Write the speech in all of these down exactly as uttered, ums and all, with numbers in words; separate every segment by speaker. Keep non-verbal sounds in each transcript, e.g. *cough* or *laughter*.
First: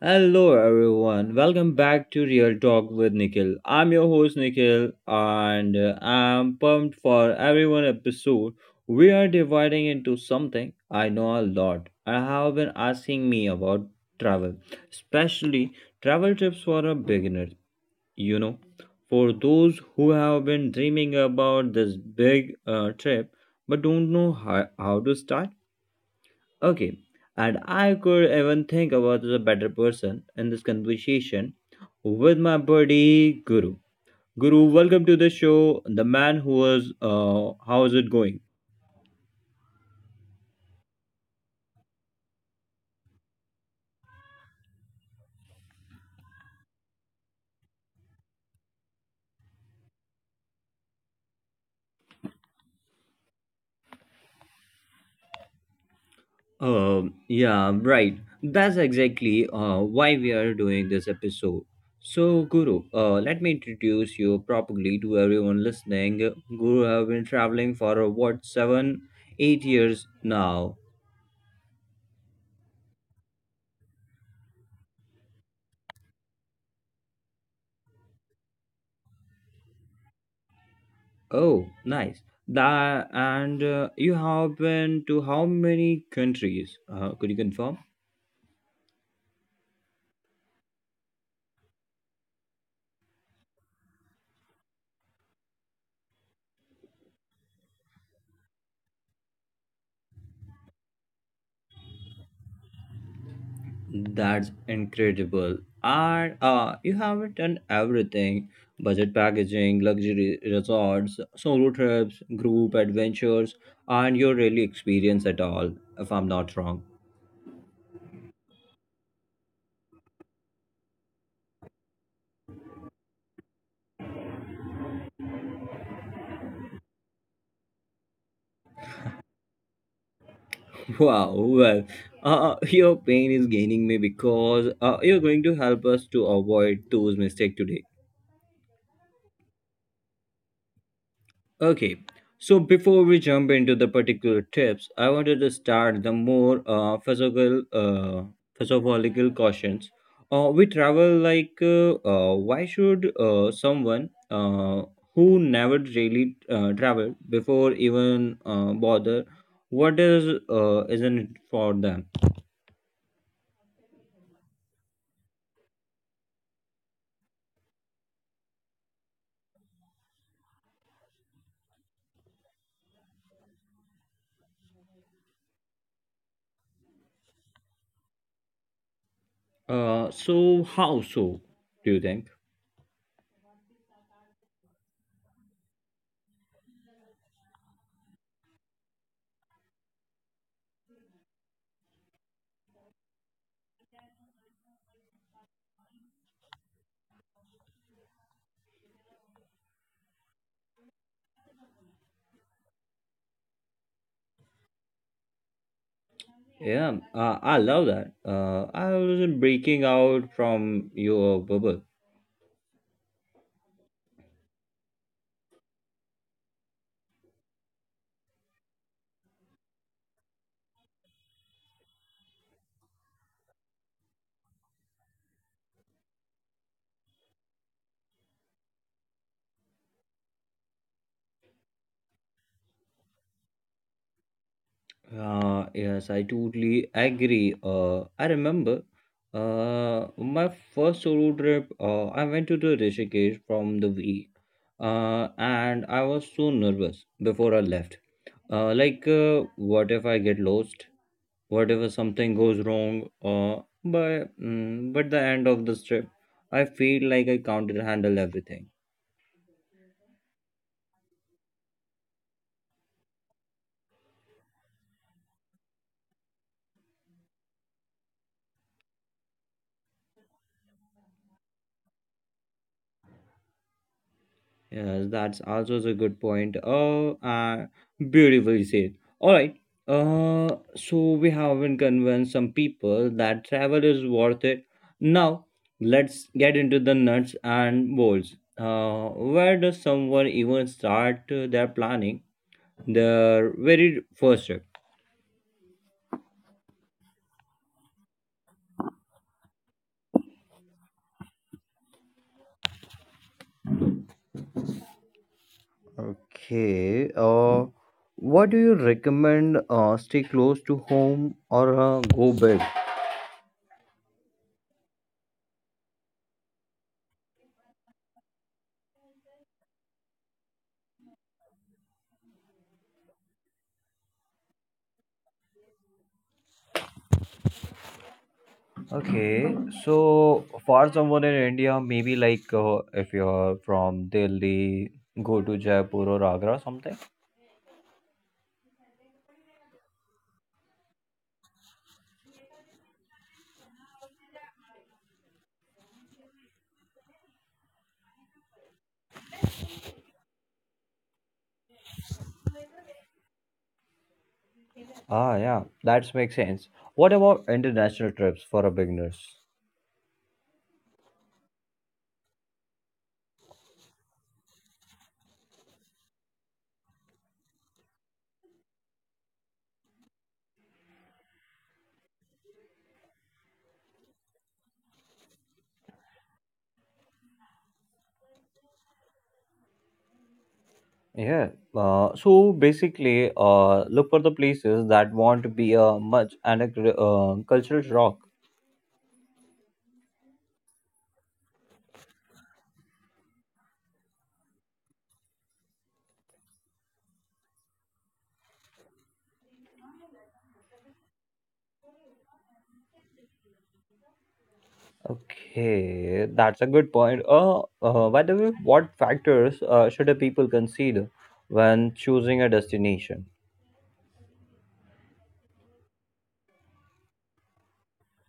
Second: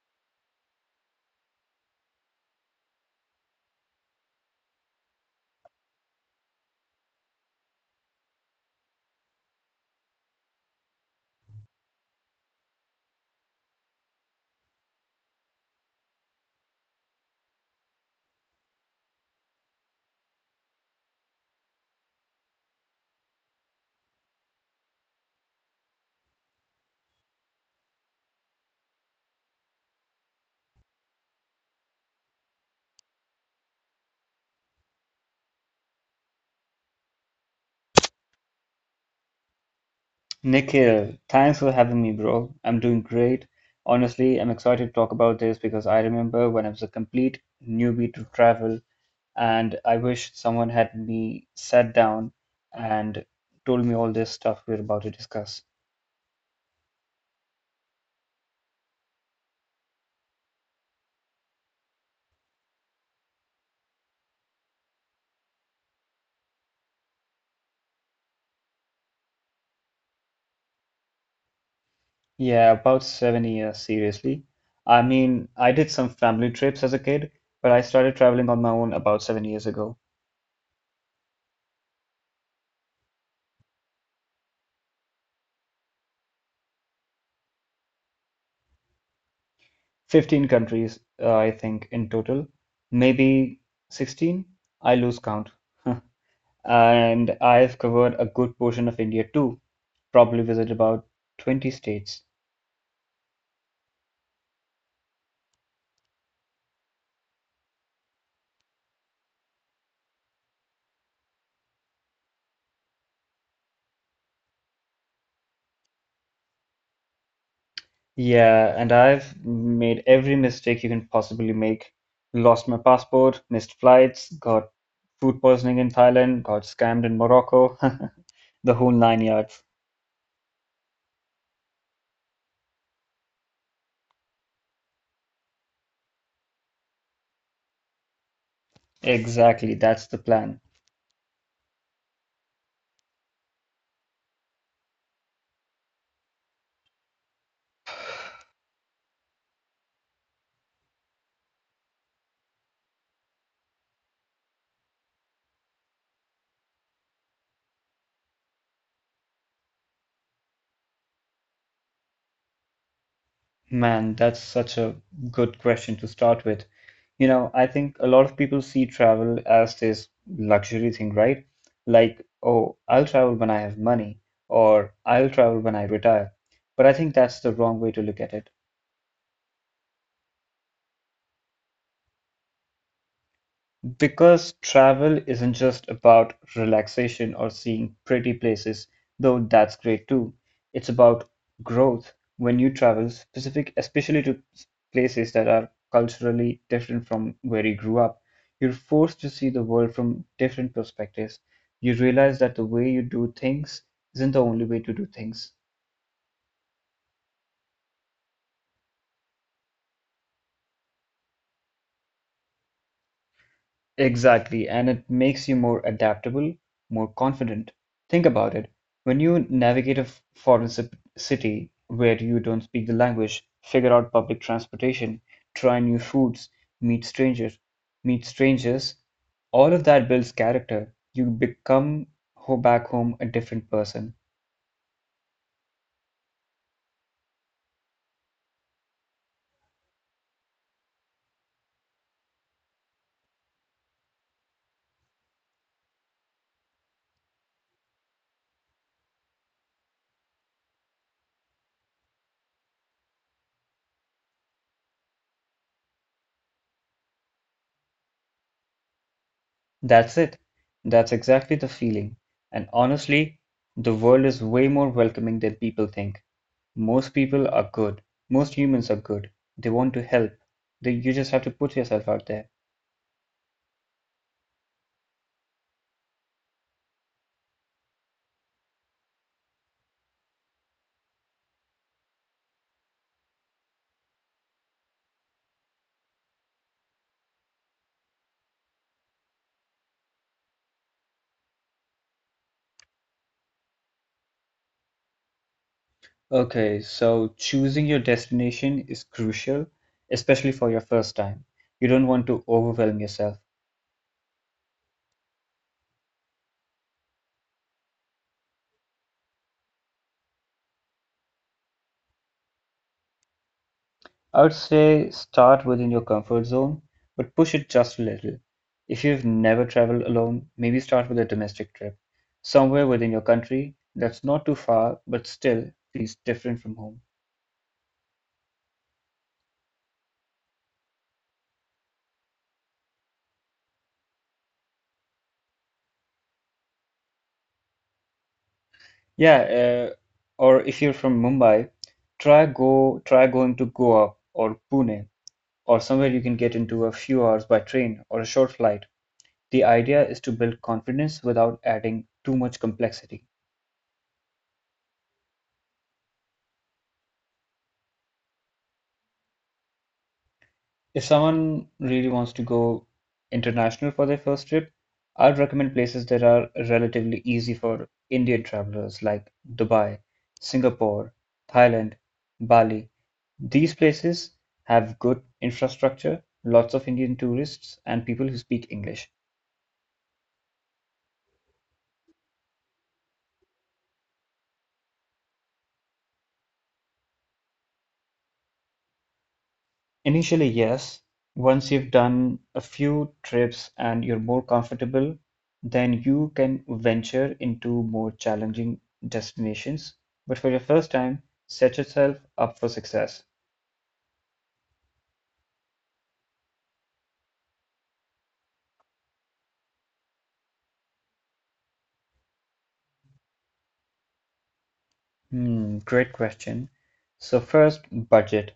Speaker 1: Hello, everyone. Welcome back to Real Talk with Nikhil. I'm your host, Nikhil, and uh, I'm pumped for every one episode. We are dividing into something I know a lot and have been asking me about travel, especially travel trips for a beginner. You know, for those who have been dreaming about this big uh, trip but don't know how, how to start. Okay, and I could even think about the better person in this conversation with my buddy Guru. Guru, welcome to the show. The man who was, uh, how's it going?
Speaker 2: Nikhil, thanks for having me, bro. I'm doing great. Honestly, I'm excited to talk about this because I remember when I was a complete newbie to travel, and I wish someone had me sat down and told me all this stuff we're about to discuss.
Speaker 1: Um, yeah, right. That's exactly uh, why we are doing this episode. So, Guru, uh, let me introduce you properly to everyone listening. Guru have been traveling for uh, what seven, eight years now.
Speaker 2: Yeah, about seven years, seriously. I mean, I did some family trips as a kid, but I started traveling on my own about seven years ago.
Speaker 1: Oh, nice. That and uh, you have been to how many countries? Uh, could you confirm?
Speaker 2: fifteen countries, uh, I think, in total. Maybe sixteen? I lose count. *laughs* And I've covered a good portion of India too, probably visited about twenty states.
Speaker 1: That's incredible. And uh, you haven't done everything: budget packaging, luxury resorts, solo trips, group adventures, and you're really experienced at all, if I'm not wrong.
Speaker 2: Yeah, and I've made every mistake you can possibly make. Lost my passport, missed flights, got food poisoning in Thailand, got scammed in Morocco, *laughs* the whole nine yards.
Speaker 1: *laughs* Wow. Well, uh, your pain is gaining me because uh, you're going to help us to avoid those mistakes today.
Speaker 2: Exactly, that's the plan.
Speaker 1: Okay, so before we jump into the particular tips, I wanted to start the more uh, philosophical, uh, philosophical questions. Uh, we travel like, uh, uh, why should uh, someone uh, who never really uh, traveled before even uh, bother? What is uh, isn't it for them?
Speaker 2: Man, that's such a good question to start with. You know, I think a lot of people see travel as this luxury thing, right? Like, oh, I'll travel when I have money, or I'll travel when I retire. But I think that's the wrong way to look at it.
Speaker 1: Uh, so how so? Do you think?
Speaker 2: Because travel isn't just about relaxation or seeing pretty places, though that's great too. It's about growth when you travel, specific, especially to s- places that are culturally different from where you grew up. You're forced to see the world from different perspectives. You realize that the way you do things isn't the only way to do things.
Speaker 1: Yeah, uh, I love that. Uh, I wasn't breaking out from your bubble.
Speaker 2: Exactly, and it makes you more adaptable, more confident. Think about it. When you navigate a f- foreign ci- city where you don't speak the language, figure out public transportation, try new foods, meet strangers, meet strangers, all of that builds character. You become ho back home a different person.
Speaker 1: Uh, yes, I totally agree. Uh, I remember uh, my first solo trip. uh, I went to the Rishikesh from the week, uh, and I was so nervous before I left. Uh, like, uh, what if I get lost? What if something goes wrong? Uh, but, mm, but the end of this trip, I feel like I can't handle everything.
Speaker 2: That's it. That's exactly the feeling. And honestly, the world is way more welcoming than people think. Most people are good. Most humans are good. They want to help. They, you just have to put yourself out there.
Speaker 1: Yes, that's also a good point. Oh, uh, beautifully said. All right. Uh, so we haven't convinced some people that travel is worth it. Now, let's get into the nuts and bolts. Uh, where does someone even start uh, their planning their very first trip?
Speaker 2: Okay, so choosing your destination is crucial, especially for your first time. You don't want to overwhelm yourself.
Speaker 1: Okay, uh, what do you recommend? Uh, stay close to home or uh, go big?
Speaker 2: I would say start within your comfort zone, but push it just a little. If you've never traveled alone, maybe start with a domestic trip, somewhere within your country that's not too far, but still feels different from home.
Speaker 1: Okay, so for someone in India, maybe like uh, if you're from Delhi, go to Jaipur or Agra or something.
Speaker 2: Yeah, uh, or if you're from Mumbai, try go try going to Goa or Pune or somewhere you can get into a few hours by train or a short flight. The idea is to build confidence without adding too much complexity.
Speaker 1: Ah, yeah, that makes sense. What about international trips for a beginners?
Speaker 2: If someone really wants to go international for their first trip, I'd recommend places that are relatively easy for Indian travelers like Dubai, Singapore, Thailand, Bali. These places have good infrastructure, lots of Indian tourists, and people who speak English.
Speaker 1: Yeah, uh, so basically, uh, look for the places that want to be a much and a cr- uh, cultural shock.
Speaker 2: Initially, yes. Once you've done a few trips and you're more comfortable, then you can venture into more challenging destinations. But for your first time, set yourself up for success.
Speaker 1: Okay, that's a good point. Uh, uh, by the way, what factors uh, should a people consider when choosing a destination?
Speaker 2: Hmm, great question. So first, budget.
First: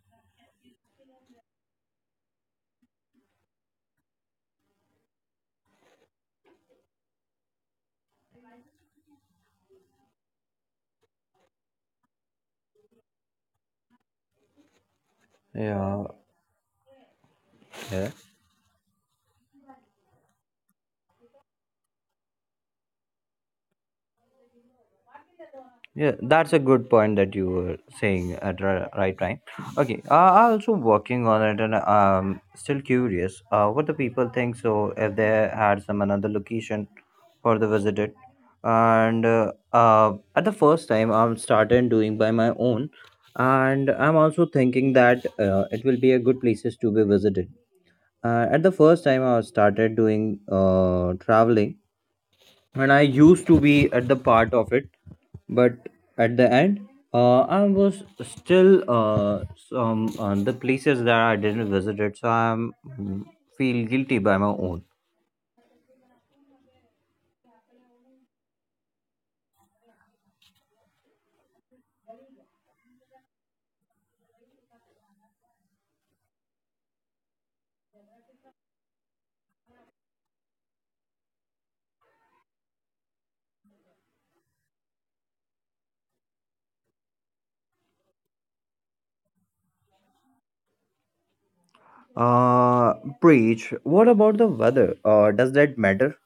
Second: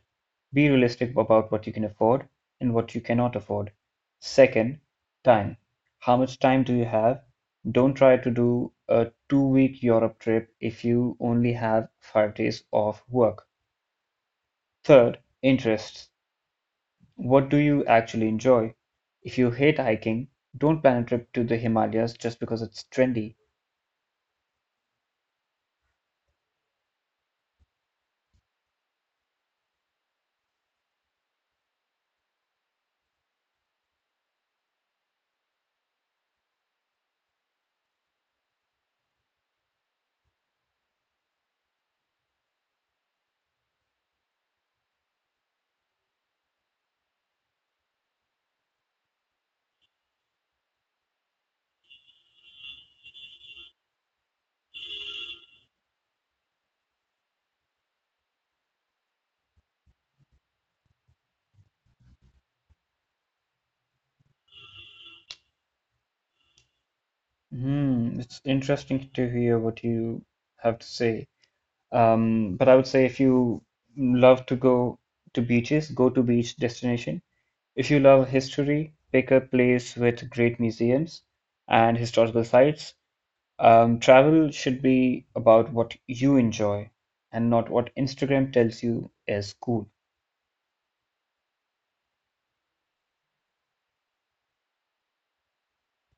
Speaker 2: Be realistic about what you can afford and what you cannot afford. Second, time. How much time do you have? Don't try to do a two-week Europe trip if you only have five days off work. Third, interests.
Speaker 1: Yeah,
Speaker 2: What do you actually
Speaker 1: yeah.
Speaker 2: enjoy? If you hate hiking, don't plan a trip to the Himalayas just because it's trendy.
Speaker 1: Yeah, that's a good point that you were saying at the right time. Okay, uh, I also working on it, and um, still curious uh, what the people think. So if they had some another location for the visited, and uh, uh, at the first time I'm started doing by my own, and I'm also thinking that uh, it will be a good places to be visited. Uh, at the first time I started doing uh, traveling and I used to be at the part of it, but at the end, uh, I was still uh, some uh, the places that I didn't visit, it, so I'm mm, feel guilty by my own.
Speaker 2: Hmm, it's interesting to hear what you have to say. Um, but I would say if you love to go to beaches, go to beach destination. If you love history, pick a place with great museums and historical sites. Um, travel should be about what you enjoy and not what Instagram tells you is cool.
Speaker 1: Uh, Preach. What about the weather? Uh, does that matter?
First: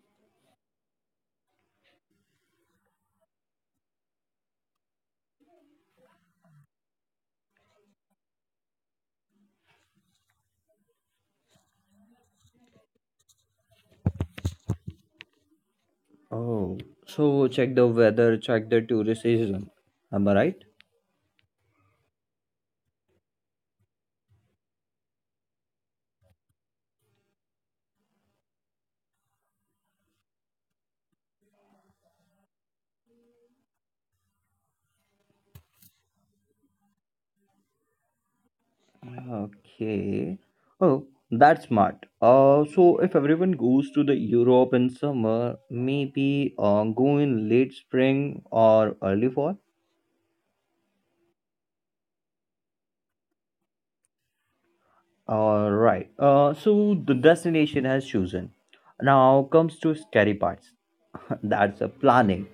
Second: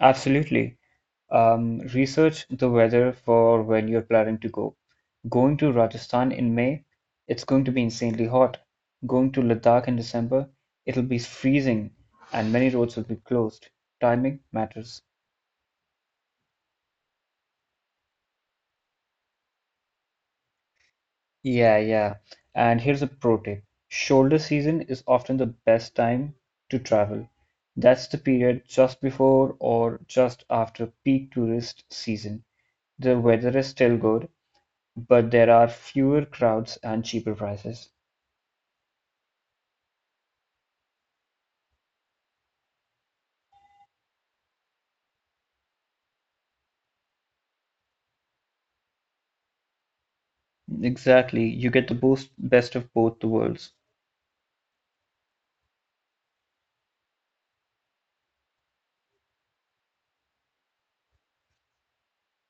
Speaker 2: Absolutely. Um, research the weather for when you're planning to go. Going to Rajasthan in May, it's going to be insanely hot. Going to Ladakh in December, it'll be freezing and many roads will be closed. Timing matters.
Speaker 1: Oh, so check the weather, check the tourist season. Am I right?
Speaker 2: Yeah, yeah. And here's a pro tip. Shoulder season is often the best time to travel. That's the period just before or just after peak tourist season. The weather is still good, but there are fewer crowds and cheaper prices.
Speaker 1: Okay. Oh, that's smart. Uh, so if everyone goes to the Europe in summer, maybe uh, go in late spring or early fall.
Speaker 2: Exactly. You get the boost, best of both the worlds.
Speaker 1: All right. Uh, so the destination has chosen. Now comes to scary parts. *laughs* That's a planning.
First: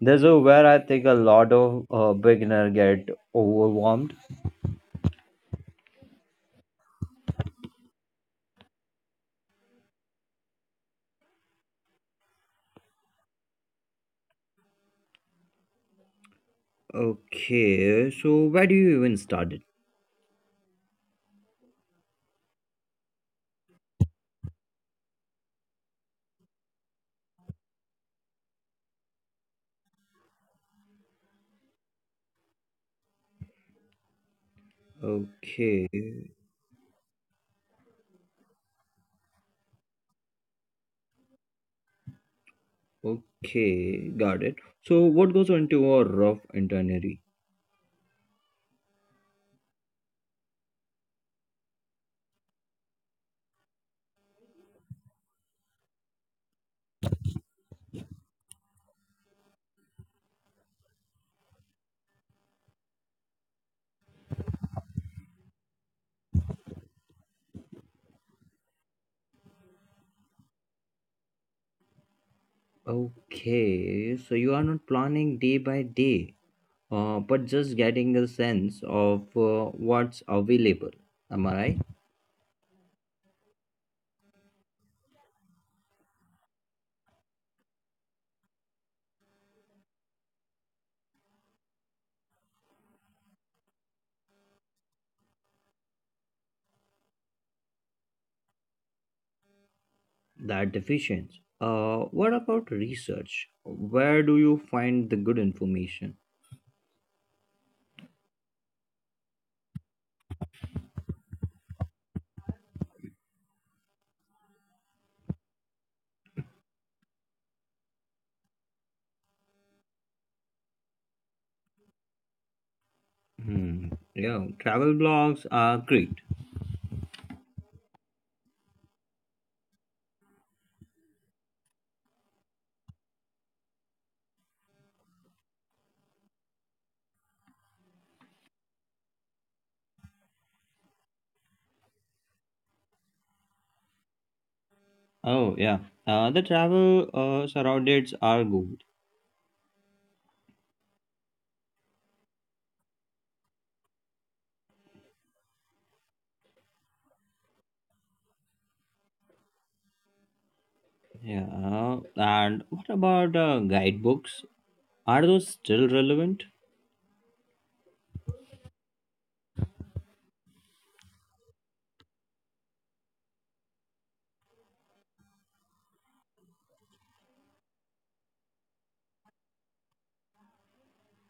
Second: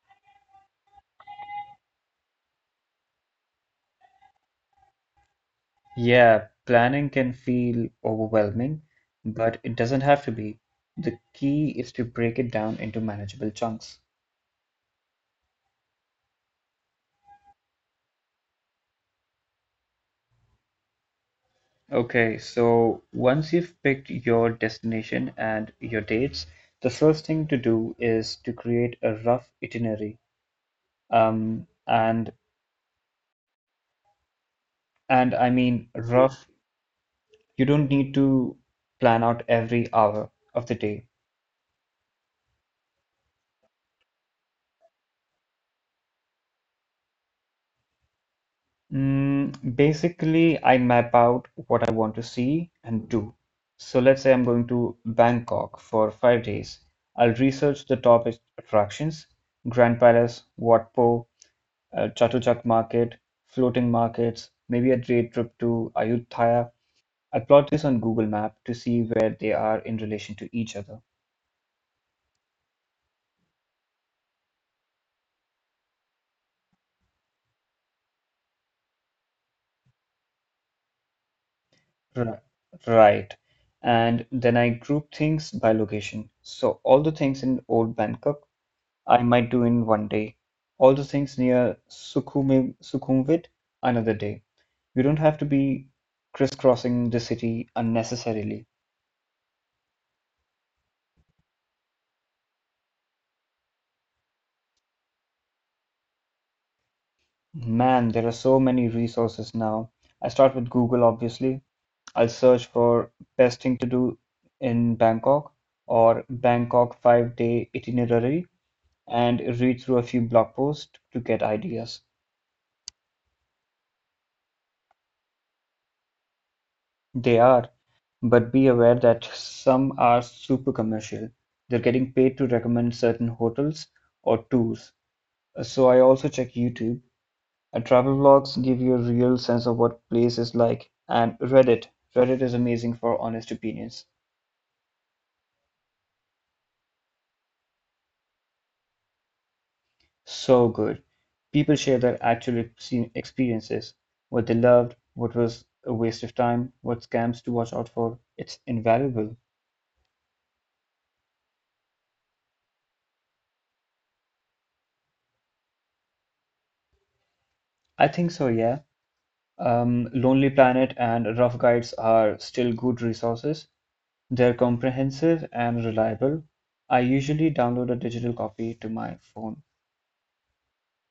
Speaker 1: This is where I think a lot of uh, beginner get overwhelmed.
Speaker 2: Yeah, planning can feel overwhelming, but it doesn't have to be. The key is to break it down into manageable chunks.
Speaker 1: Okay. So where do you even start it?
Speaker 2: Okay, so once you've picked your destination and your dates, the first thing to do is to create a rough itinerary. Um, and and I
Speaker 1: Okay.
Speaker 2: mean rough, you don't need to plan out every hour of the day.
Speaker 1: Okay, got it. So, what goes into a rough itinerary?
Speaker 2: Mm, basically, I map out what I want to see and do. So let's say I'm going to Bangkok for five days. I'll research the top at- attractions, Grand Palace, Wat Po, uh, Chatuchak Market, floating markets, maybe a day trip to Ayutthaya. I plot this on Google Map to see where they are in relation to each other.
Speaker 1: Okay, so you are not planning day by day, uh, but just getting a sense of uh, what's available. Am I right?
Speaker 2: Right. Right. And then I group things by location. So all the things in old Bangkok I might do in one day. All the things near Sukhumi, Sukhumvit another day. You don't have to be crisscrossing the city unnecessarily.
Speaker 1: That deficient. Uh, what about research? Where do you find the good information?
Speaker 2: Man, there are so many resources now. I start with Google, obviously. I'll search for best thing to do in Bangkok or Bangkok five day itinerary and read through a few blog posts to get ideas.
Speaker 1: Hmm. Yeah, travel blogs are great.
Speaker 2: They are, but be aware that some are super commercial. They're getting paid to recommend certain hotels or tours. Uh, So I also check YouTube. And travel vlogs give you a real sense of what place is like. And Reddit. Reddit is amazing for honest opinions.
Speaker 1: Oh yeah, uh, the travel uh, surroundings are good.
Speaker 2: So good. People share their actual ex- experiences, what they loved, what was a waste of time, what scams to watch out for. It's invaluable.
Speaker 1: Yeah, and what about uh, guidebooks? Are those still relevant?
Speaker 2: I think so, yeah. Um, Lonely Planet and Rough Guides are still good resources. They're comprehensive and reliable. I usually download a digital copy to my phone.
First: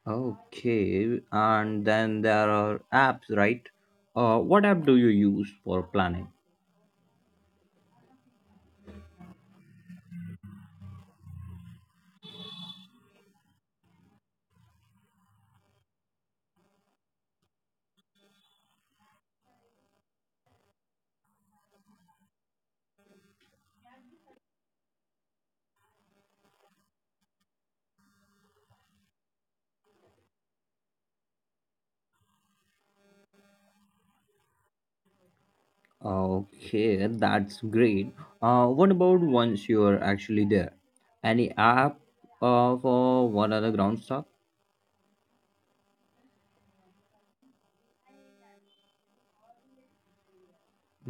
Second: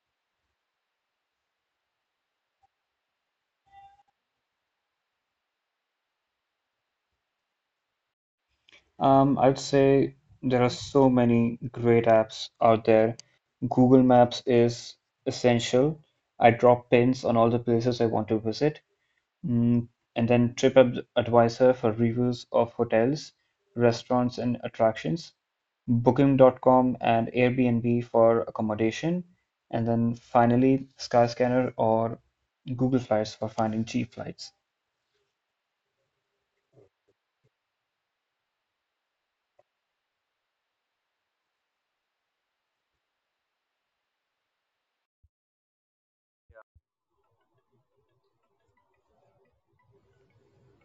Speaker 1: Okay, and then there are apps, right? Uh, what app do you use for planning?
Speaker 2: Um, I'd say there are so many great apps out there. Google Maps is essential. I drop pins on all the places I want to visit. Mm, and then TripAdvisor for reviews of hotels, restaurants, and attractions, booking dot com and Airbnb for accommodation, and then finally Skyscanner or Google Flights for finding cheap flights.
Speaker 1: Okay, that's great. Uh, what about once you're actually there? Any app uh, for one other ground stuff?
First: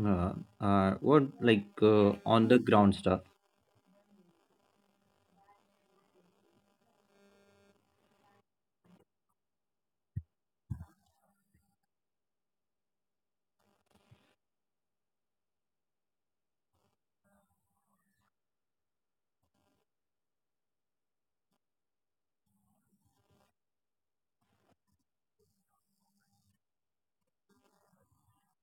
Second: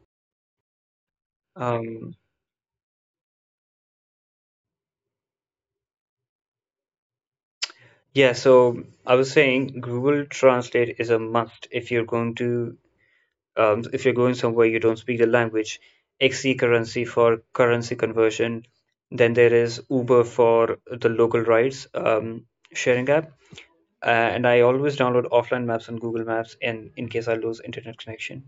Speaker 1: Uh, uh, what like uh,
Speaker 2: Um,
Speaker 1: on the ground stuff?
Speaker 2: yeah, so I was saying Google Translate is a must if you're going to um, if you're going somewhere you don't speak the language, xe currency for currency conversion, then there is uber for the local rides, um, sharing app. uh, and I always download offline maps on Google Maps in in case I lose internet connection.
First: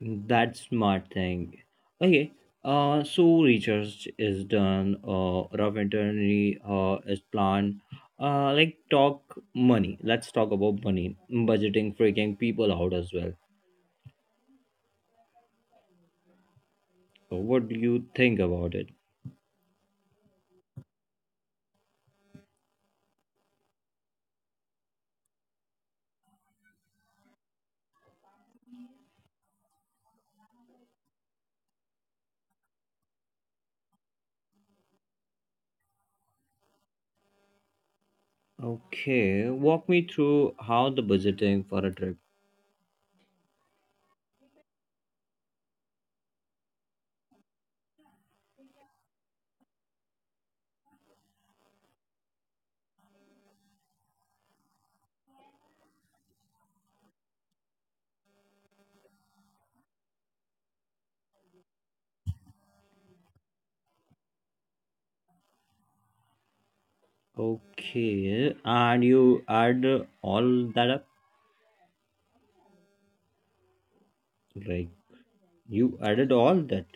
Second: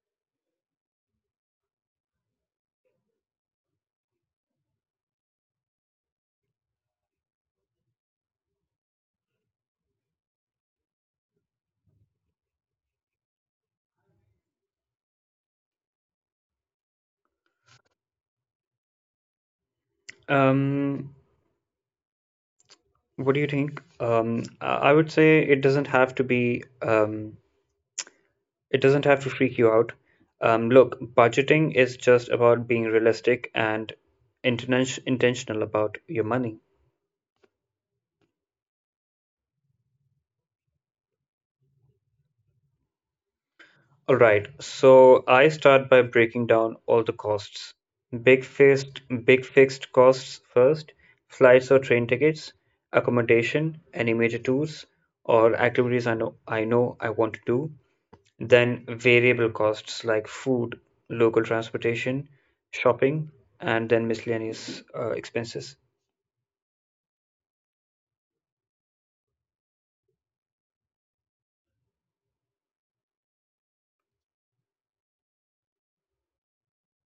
Speaker 1: That's smart thing. Okay. Uh, so research is done. Uh, raw veterinary uh, is planned. Uh, like talk money. Let's talk about money. Budgeting freaking people out as well. So what do you think about it?
Speaker 2: um, what do you think? Um, i I would say it doesn't have to be, um, it doesn't have to freak you out. Um, look, budgeting is just about being realistic and inten- intentional about your money.
Speaker 1: Okay, walk me through how the budgeting for a trip.
Speaker 2: All right, so I start by breaking down all the costs. Big fixed, big fixed costs first, flights or train tickets, accommodation, any major tours or activities I know I know I want to do. Then variable costs like food, local transportation, shopping, and then miscellaneous uh, expenses.
Speaker 1: Okay, and you add uh, all that up. Like you added all that.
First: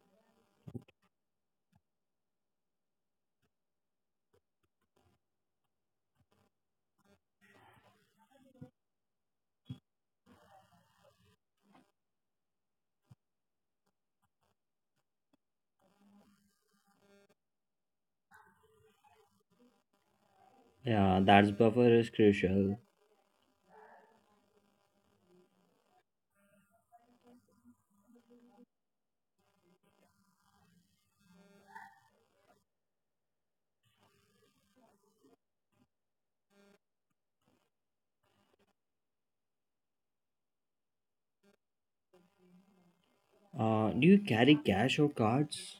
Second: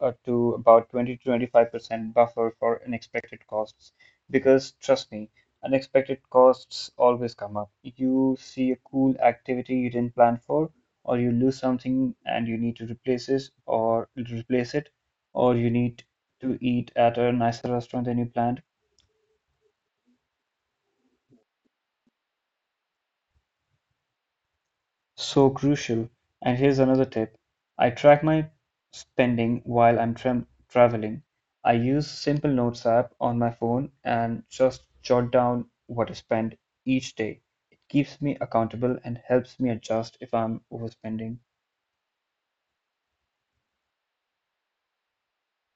Speaker 2: uh, To about twenty to twenty-five percent buffer for unexpected costs. Because trust me, unexpected costs always come up. You see a cool activity you didn't plan for, or you lose something and you need to replace it, or replace it, or you need to eat at a nicer restaurant than you planned.
Speaker 1: Yeah, that's buffer is crucial.
Speaker 2: So crucial. And here's another tip. I track my spending while I'm tra- traveling. I use Simple Notes app on my phone and just jot down what I spend each day. It keeps me accountable and helps me adjust if I'm overspending.
Speaker 1: Uh, do you carry cash or cards?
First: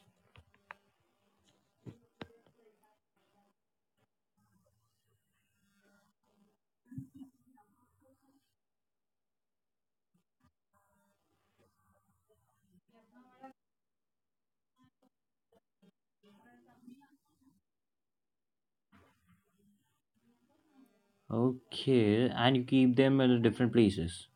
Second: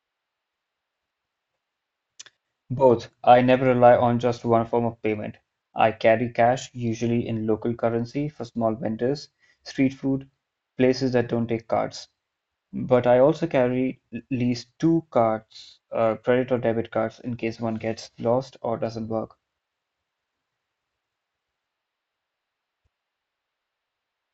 Speaker 2: Both. I never rely on just one form of payment. I carry cash, usually in local currency, for small vendors, street food, places that don't take cards. But I also carry at least two cards, uh, credit or debit cards, in case one gets lost or doesn't work.
Speaker 1: Okay, and you keep them in different places.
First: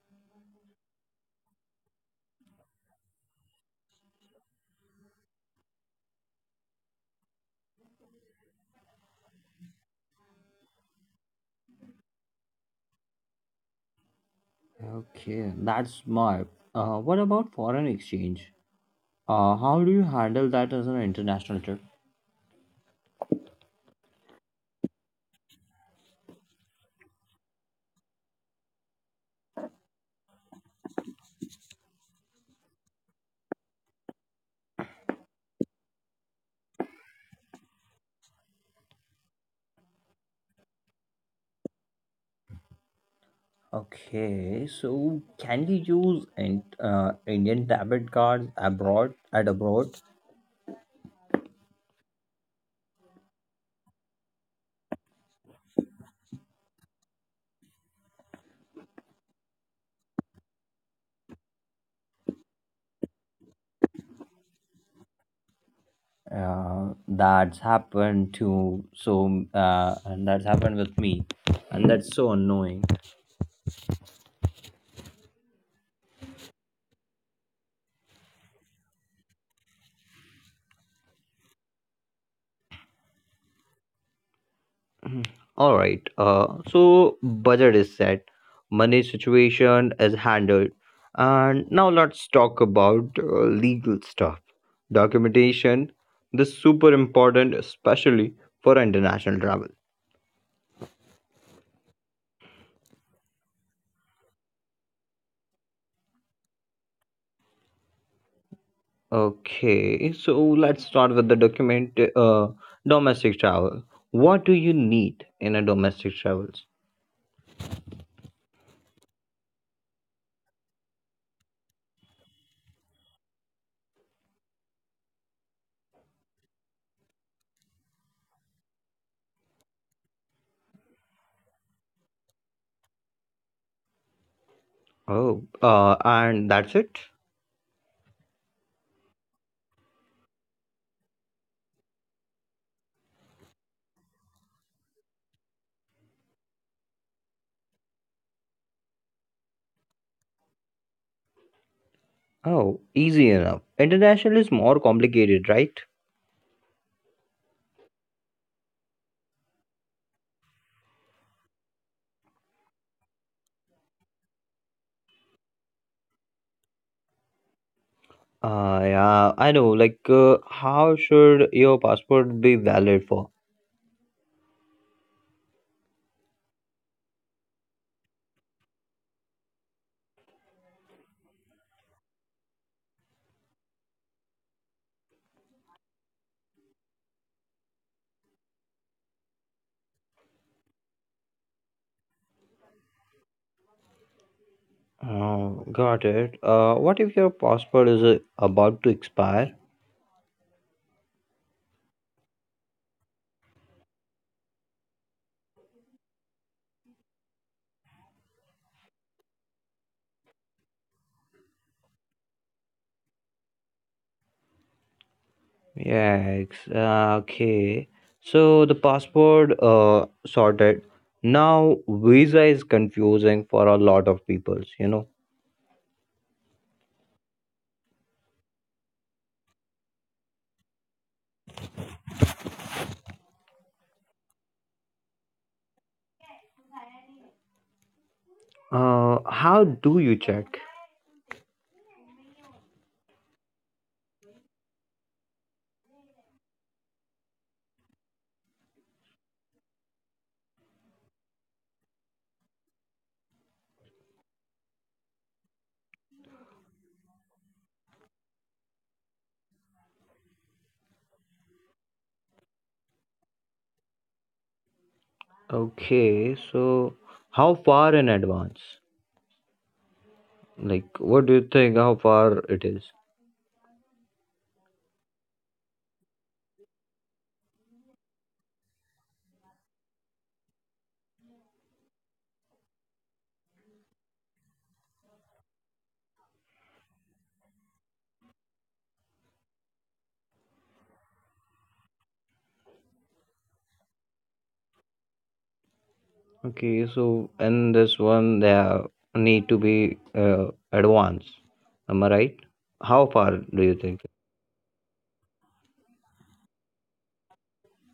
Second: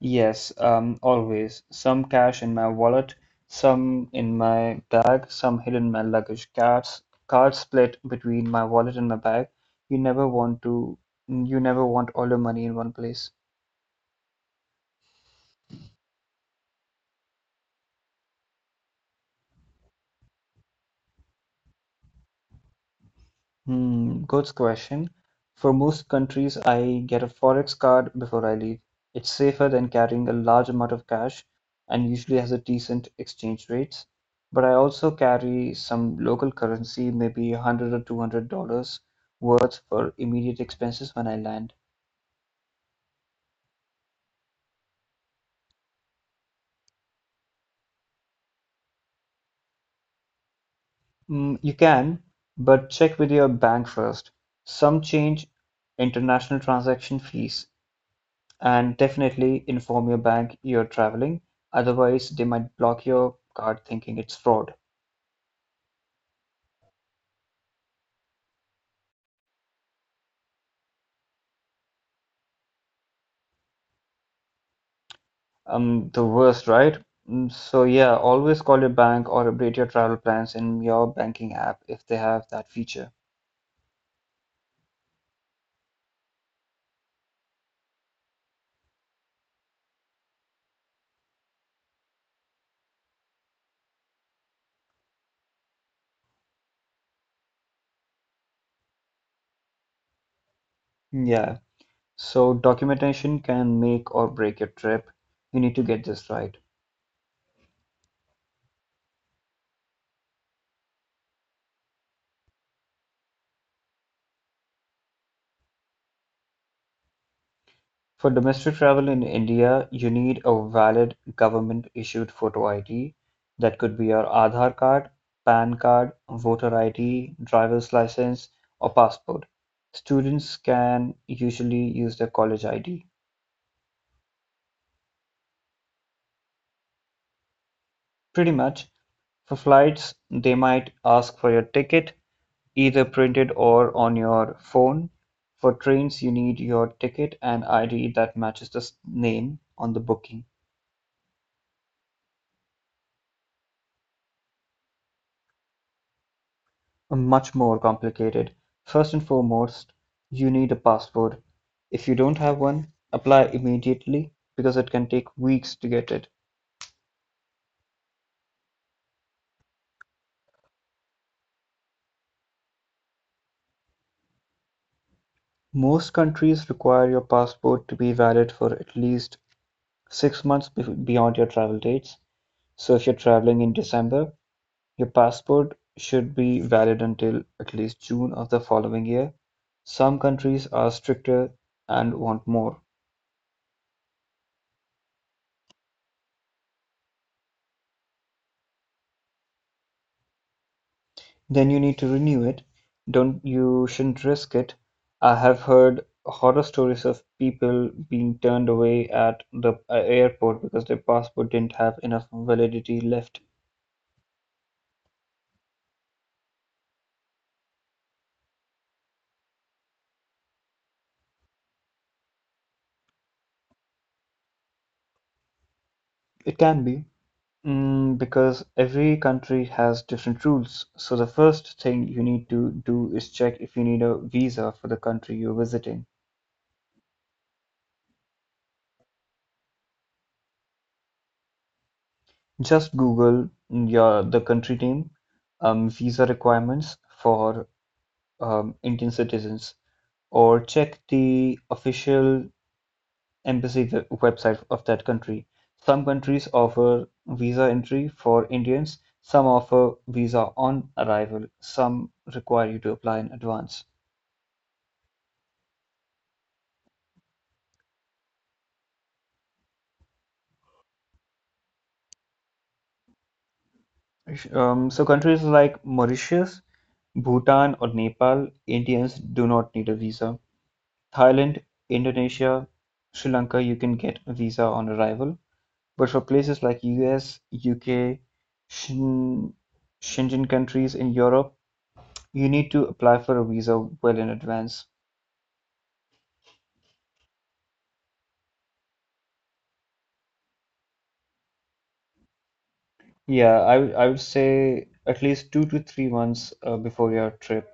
Speaker 2: Yes, um, always. Some cash in my wallet, some in my bag, some hidden in my luggage. Cards, cards split between my wallet and my bag. You never want to, you never want all your money in one place.
Speaker 1: Okay, that's smart. Uh, what about foreign exchange? Uh, how do you handle that as an international trip?
Speaker 2: Hmm, good question. For most countries, I get a forex card before I leave. It's safer than carrying a large amount of cash and usually has a decent exchange rates. But I also carry some local currency, maybe one hundred or two hundred dollars worth for immediate expenses when I land.
Speaker 1: Okay, so can you use in, uh, Indian debit cards abroad at abroad?
Speaker 2: Mm, you can, but check with your bank first. Some change international transaction fees. And definitely inform your bank you're traveling, otherwise they might block your card thinking it's fraud.
Speaker 1: Uh, that's happened to so uh, and that's happened with me, and that's so annoying.
Speaker 2: Um, the worst, right? Mm, So yeah, always call your bank or update your travel plans in your banking app if they have that feature.
Speaker 1: All right. Uh, so budget is set, money situation is handled, and now let's talk about uh, legal stuff, documentation. This super important, especially for international travel.
Speaker 2: Yeah. So documentation can make or break your trip. You need to get this right.
Speaker 1: Okay, so let's start with the document uh, domestic travel. What do you need in a domestic travels?
Speaker 2: For domestic travel in India, you need a valid government-issued photo id that could be your Aadhaar card, PAN card, voter id, driver's license, or passport. Students can usually use their college id.
Speaker 1: Oh, uh, and that's it.
Speaker 2: Pretty much. For flights, they might ask for your ticket, either printed or on your phone. For trains, you need your ticket and id that matches the s- name on the booking.
Speaker 1: Oh, easy enough. International is more complicated, right?
Speaker 2: Much more complicated. First and foremost, you need a passport. If you don't have one, apply immediately because it can take weeks to get it.
Speaker 1: Uh, yeah, I know. Like, uh, how should your passport be valid for?
Speaker 2: Most countries require your passport to be valid for at least six months be- beyond your travel dates. So if you're traveling in December, your passport should be valid until at least June of the following year. Some countries are stricter and want more.
Speaker 1: Oh, got it. Uh, what if your passport is uh, about to expire?
Speaker 2: Then you need to renew it. Don't You shouldn't risk it. I have heard horror stories of people being turned away at the uh, airport because their passport didn't have enough validity left.
Speaker 1: Yeah, okay. So the passport uh sorted. Now visa is confusing for a lot of peoples, you know.
Speaker 2: It can be, mm, because every country has different rules. So the first thing you need to do is check if you need a visa for the country you're visiting.
Speaker 1: Uh, how do you check?
Speaker 2: Just Google your the country name, um, visa requirements for um, Indian citizens, or check the official embassy we- website of that country. Some countries offer visa entry for Indians, some offer visa on arrival, some require you to apply in advance.
Speaker 1: Okay, so how far in advance? Like, what do you think? How far it is?
Speaker 2: Um, so countries like Mauritius, Bhutan, or Nepal, Indians do not need a visa. Thailand, Indonesia, Sri Lanka, you can get a visa on arrival. But for places like U S, U K, Shen- Schengen countries in Europe, you need to apply for a visa well in advance.
Speaker 1: Okay, so in this one, there need to be uh, advanced. Am I right? How far do you
Speaker 2: Yeah, I
Speaker 1: think?
Speaker 2: would I would say at least two to three months uh, before your trip.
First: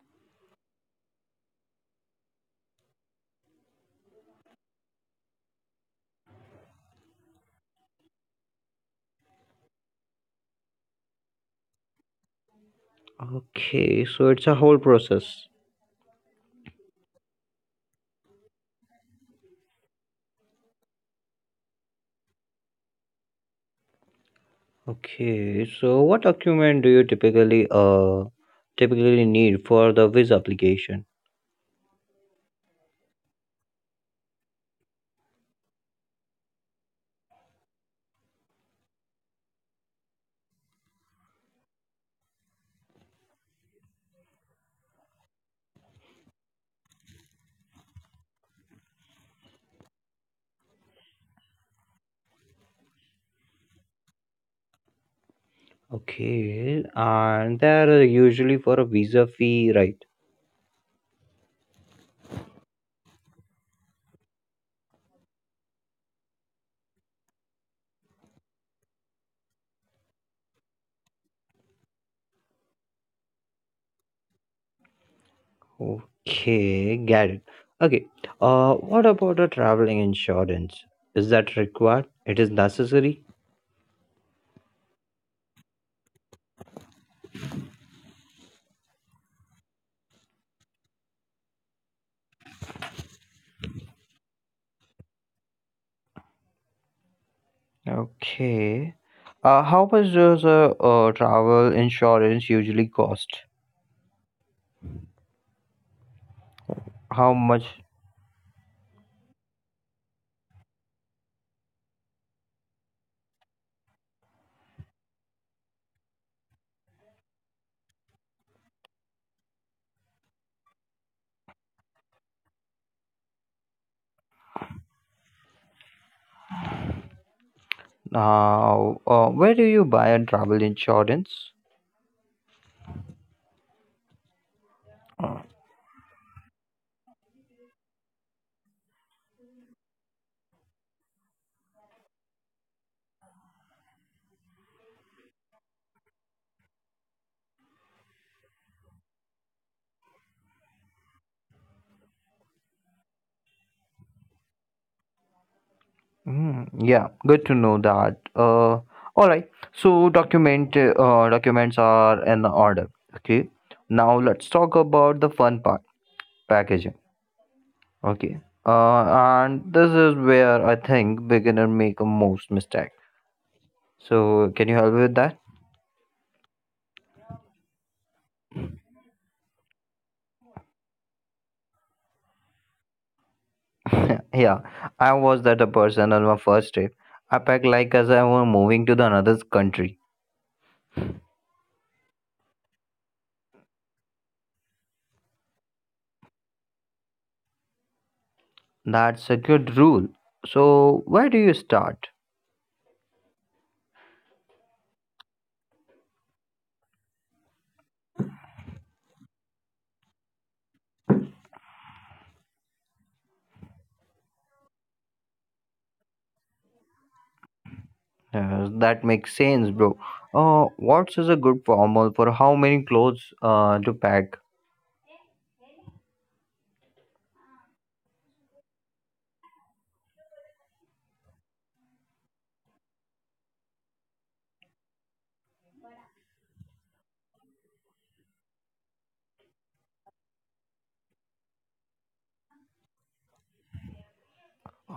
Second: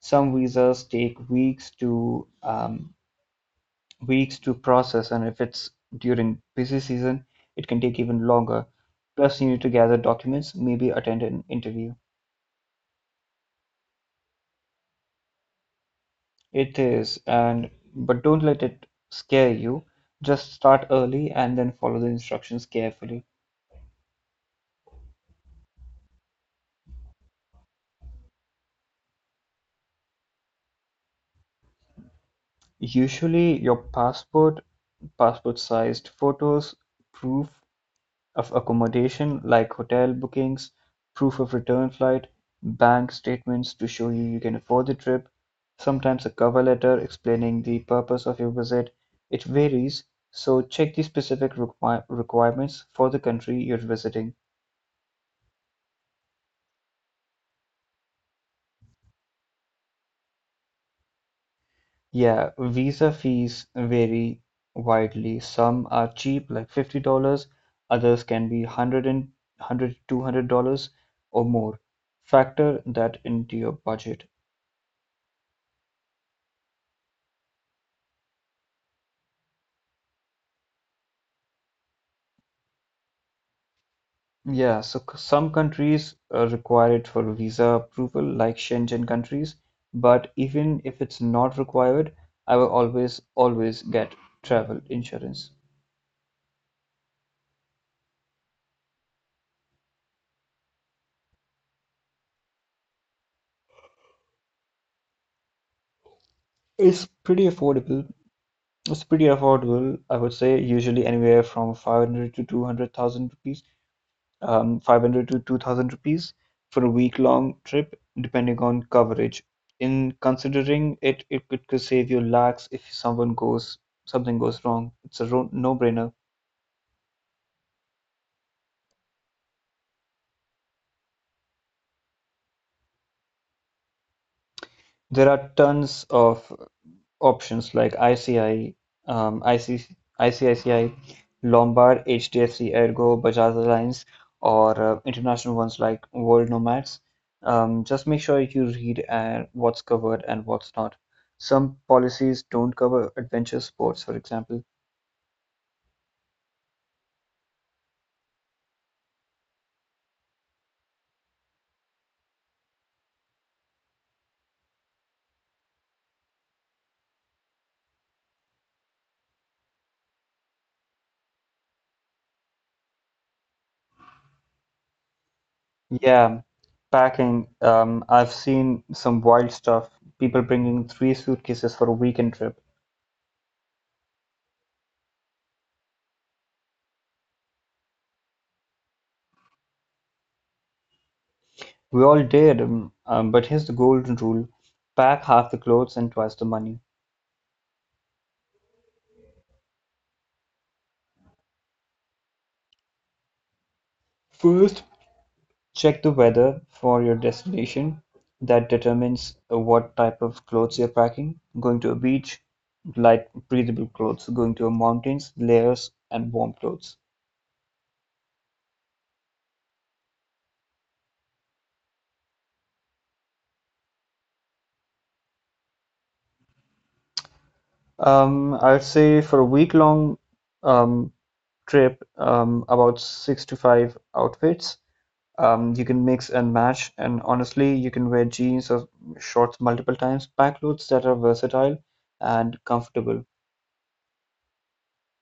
Speaker 2: Some visas take weeks to um, weeks to process, and if it's during busy season, it can take even longer. Plus, you need to gather documents, maybe attend an interview.
Speaker 1: Okay, so it's a whole process.
Speaker 2: It is, and but don't let it scare you. Just start early and then follow the instructions carefully.
Speaker 1: Okay, so what document do you typically uh typically need for the visa application?
Speaker 2: Usually, your passport, passport-sized photos, proof of accommodation like hotel bookings, proof of return flight, bank statements to show you you can afford the trip, sometimes a cover letter explaining the purpose of your visit. It varies, so check the specific requir- requirements for the country you're visiting.
Speaker 1: Okay, and there are usually for a visa fee, right?
Speaker 2: Yeah, visa fees vary widely. Some are cheap, like fifty dollars; others can be one hundred dollars or more. Factor that into your budget.
Speaker 1: Okay, got it. Okay, uh, what about the traveling insurance? Is that required? It is necessary?
Speaker 2: Yeah, so c- some countries uh, require it for visa approval, like Schengen countries, but even if it's not required, I will always, always get travel insurance.
Speaker 1: Okay. Uh, how much does a uh, travel insurance usually cost?
Speaker 2: It's
Speaker 1: How
Speaker 2: pretty
Speaker 1: much?
Speaker 2: affordable It's pretty affordable, I would say, usually anywhere from five hundred to two hundred thousand rupees, um, five hundred to two thousand rupees for a week-long trip, depending on coverage. In considering it, it could, could save you lakhs if someone goes, something goes wrong. It's a ro- no-brainer.
Speaker 1: Uh, uh, where do you buy a travel insurance?
Speaker 2: There are tons of options like ICI, um, IC, I C I C I, Lombard, H D F C, Ergo, Bajaj Alliance, or uh, international ones like World Nomads. Um, just make sure you read uh, what's covered and what's not. Some policies don't cover adventure sports, for example.
Speaker 1: Mm, yeah, good to know that. Uh, all right. So document uh, documents are in order. Okay. Now let's talk about the fun part, packaging. Okay. Uh, and this is where I think beginner make a most mistake. So can you help with that?
Speaker 2: Yeah, packing. Um, I've seen some wild stuff. People bringing three suitcases for a weekend trip.
Speaker 1: *laughs* Yeah, I was that a person on my first trip. I packed like as I were moving to the another country.
Speaker 2: We all did, um, um, but here's the golden rule: pack half the clothes and twice the money.
Speaker 1: That's a good rule. So where do you start?
Speaker 2: First, check the weather for your destination. That determines uh, what type of clothes you're packing. Going to a beach, light, breathable clothes. Going to a mountains, layers and warm clothes.
Speaker 1: Uh, that makes sense, bro. Uh, what is a good formal for how many clothes uh, to pack?
Speaker 2: Um, I'd say for a week-long um, trip, um, about six to five outfits. Um, you can mix and match, and honestly, you can wear jeans or shorts multiple times. Pack clothes that are versatile and comfortable.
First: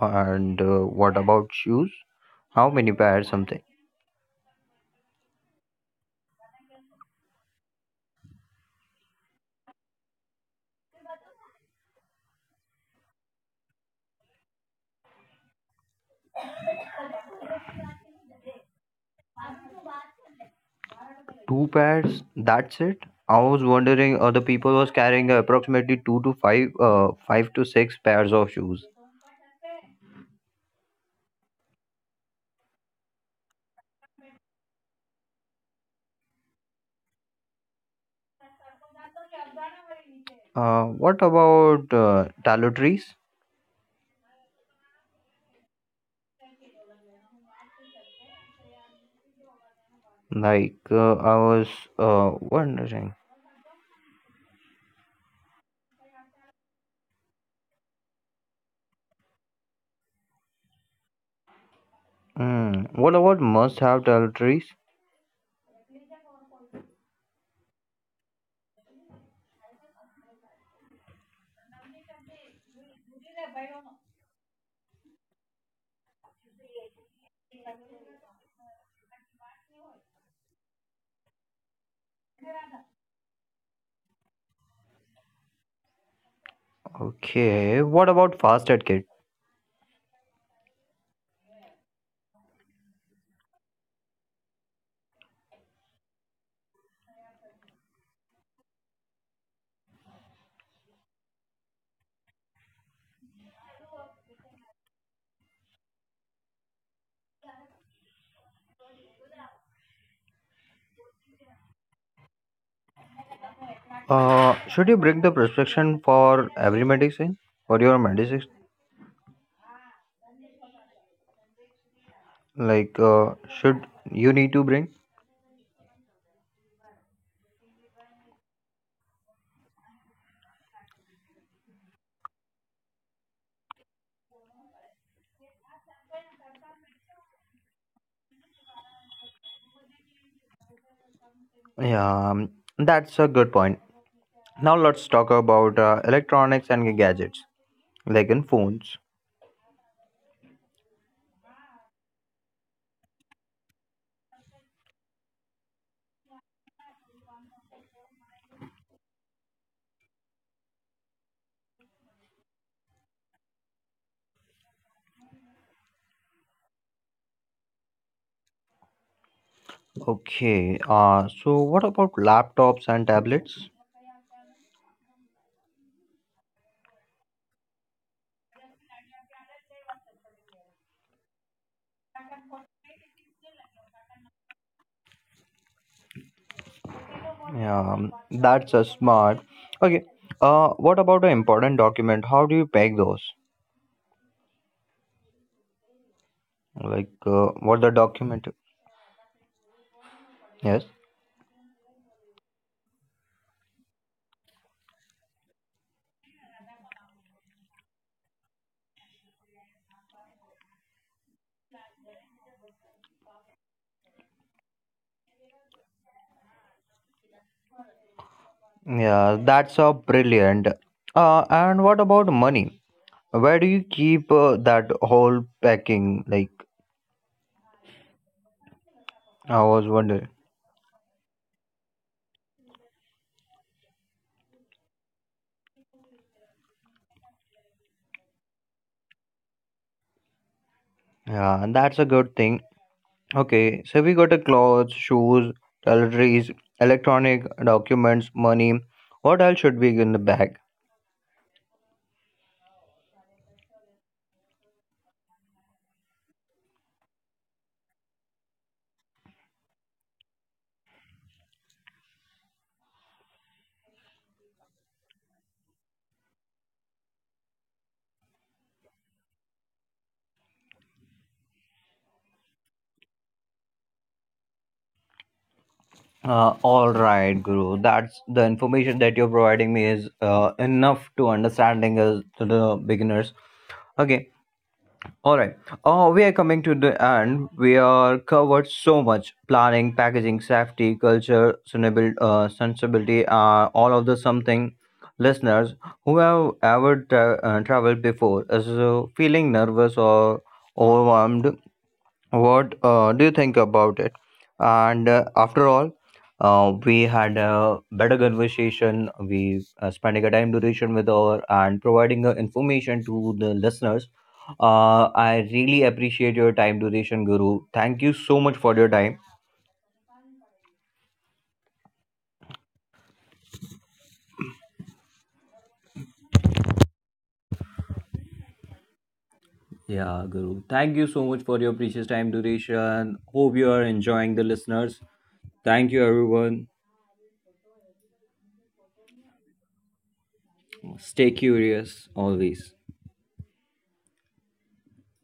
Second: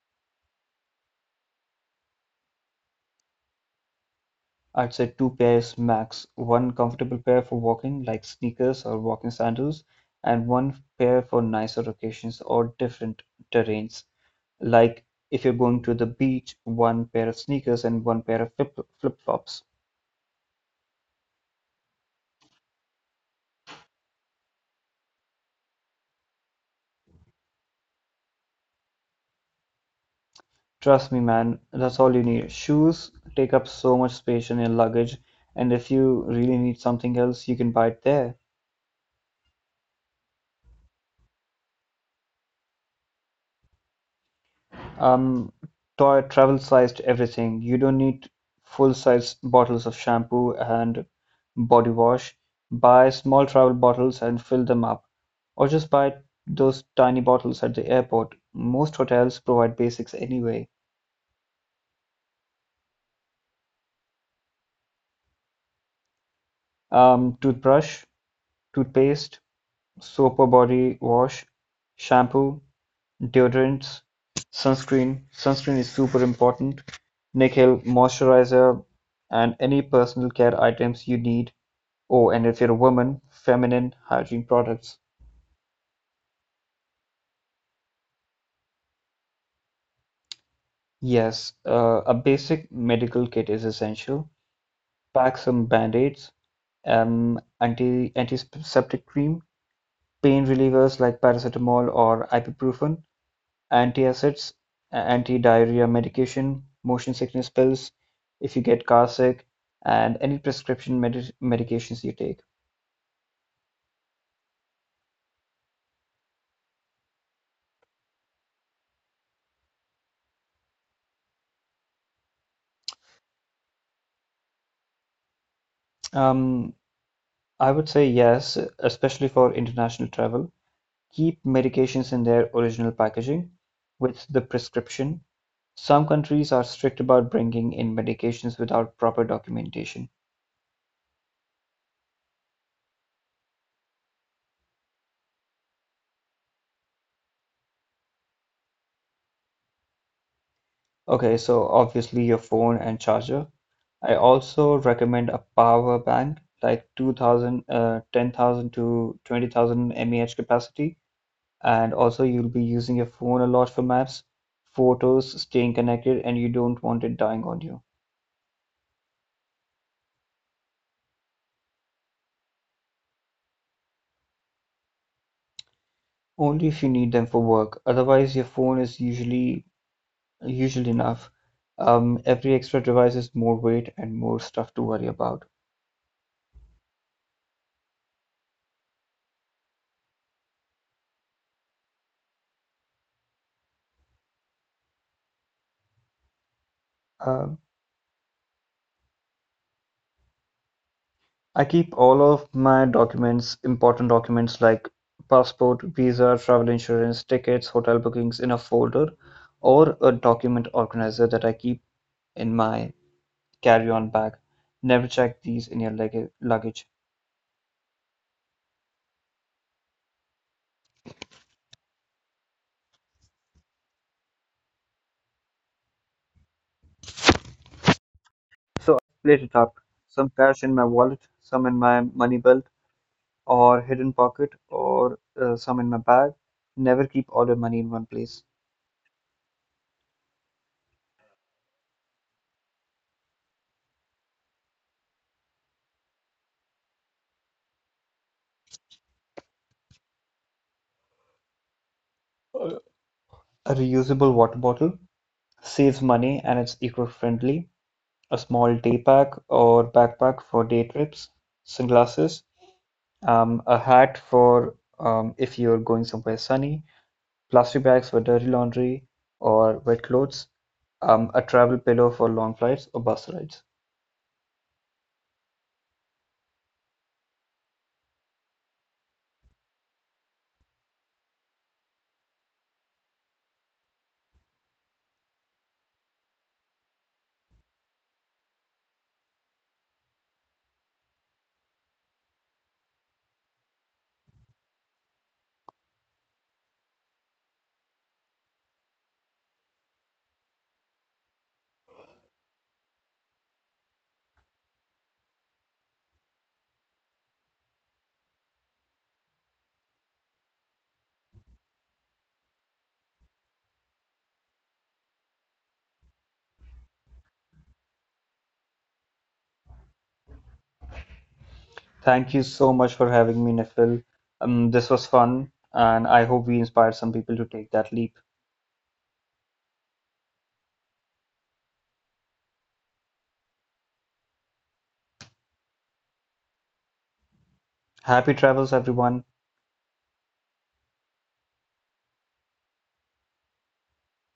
Speaker 1: And uh, what about shoes? How many pairs? Something.
Speaker 2: I'd say two pairs max. One comfortable pair for walking, like sneakers or walking sandals, and one pair for nicer occasions or different terrains. Like if you're going to the beach, one pair of sneakers and one pair of flip flops.
Speaker 1: Two pairs. That's it. I was wondering other people was carrying approximately two to five, uh, five to six pairs of shoes.
Speaker 2: Trust me, man, that's all you need. Shoes take up so much space in your luggage, and if you really need something else, you can buy it there.
Speaker 1: Uh, what about uh, tallow.
Speaker 2: um Toy, travel sized everything. You don't need full size bottles of shampoo
Speaker 1: Like
Speaker 2: and
Speaker 1: uh, I was
Speaker 2: body
Speaker 1: uh,
Speaker 2: wash. Buy
Speaker 1: wondering.
Speaker 2: small travel bottles and fill them up, or just buy those tiny bottles at the airport. Most hotels provide basics anyway.
Speaker 1: Hmm. What about must-have toiletries?
Speaker 2: Um toothbrush, toothpaste, soap or body wash, shampoo, deodorants, sunscreen. Sunscreen is super important. Nickel moisturizer, and any personal care items you need. Oh, and if you're a woman, feminine hygiene products.
Speaker 1: Okay. What about fast aid kit?
Speaker 2: Yes, uh, a basic medical kit is essential. Pack some band-aids, um, anti antiseptic cream, pain relievers like paracetamol or ibuprofen, antacids, a- anti-diarrhea medication, motion sickness pills if you get car sick, and any prescription medi medications you take.
Speaker 1: Uh, should you bring the prescription for every medicine? For your medicine? Like, uh, should you need to bring?
Speaker 2: Um, I would say yes, especially for international travel. Keep medications in their original packaging, with the prescription. Some countries are strict about bringing in medications without proper documentation.
Speaker 1: Yeah, um, that's a good point. Now let's talk about uh, electronics and gadgets, like in phones.
Speaker 2: Okay, so obviously your phone and charger. I also recommend a power bank, like two thousand, uh, ten thousand to twenty thousand mAh capacity. And also, you'll be using your phone a lot for maps, photos, staying connected, and you don't want it dying on you.
Speaker 1: Okay. Uh, so what about laptops and tablets?
Speaker 2: Only if you need them for work. Otherwise, your phone is usually Usually enough. Um, every extra device is more weight and more stuff to worry about.
Speaker 1: Yeah, um, that's a smart. Okay. Uh, what about an important document? How do you peg those? Like, uh, what
Speaker 2: Um,
Speaker 1: the document? Yes.
Speaker 2: I keep all of my documents, important documents like passport, visa, travel insurance, tickets, hotel bookings, in a folder or a document organizer that I keep in my carry-on bag. Never check these in your leg luggage.
Speaker 1: Yeah, that's a brilliant. Uh, and what about money? Where do you keep uh, that whole packing? Like, I
Speaker 2: So I
Speaker 1: was
Speaker 2: split
Speaker 1: wondering.
Speaker 2: it up. Some cash in my wallet, some in my money belt or hidden pocket, or uh, some in my bag. Never keep all your money in one place.
Speaker 1: Yeah, and that's a good thing. Okay, so we got a clothes, shoes, toiletries, electronic documents, money. What else should be in the bag?
Speaker 2: A reusable water bottle saves money and it's eco-friendly. A small day pack or backpack for day trips, sunglasses, um, a hat for um, if you're going somewhere sunny, plastic bags for dirty laundry or wet clothes, um, a travel pillow for long flights or bus rides.
Speaker 1: Uh, all right, Guru. That's the information that you're providing me is uh, enough to understanding as to the beginners. Okay. All right. Oh, we are coming to the end. We are covered so much: planning, packaging, safety, culture, sustainable, uh, sensibility. Uh, all of the something. Listeners who have ever tra- uh, traveled before is uh, feeling nervous or overwhelmed what uh, do you think about it? And uh, after all, uh, we had a better conversation. We uh, spending a time duration with our and providing uh, information to the listeners. Uh, I really appreciate your time duration, Guru. Thank you so much for your time.
Speaker 2: Thank you so much for having me, Nifil. Um, this was fun, and I hope we inspired some people to take that leap.
Speaker 1: Yeah, Guru. Thank you so much for your precious time duration. Hope you are enjoying the listeners. Thank you, everyone.
Speaker 2: Happy travels, everyone.
Speaker 1: Stay curious always.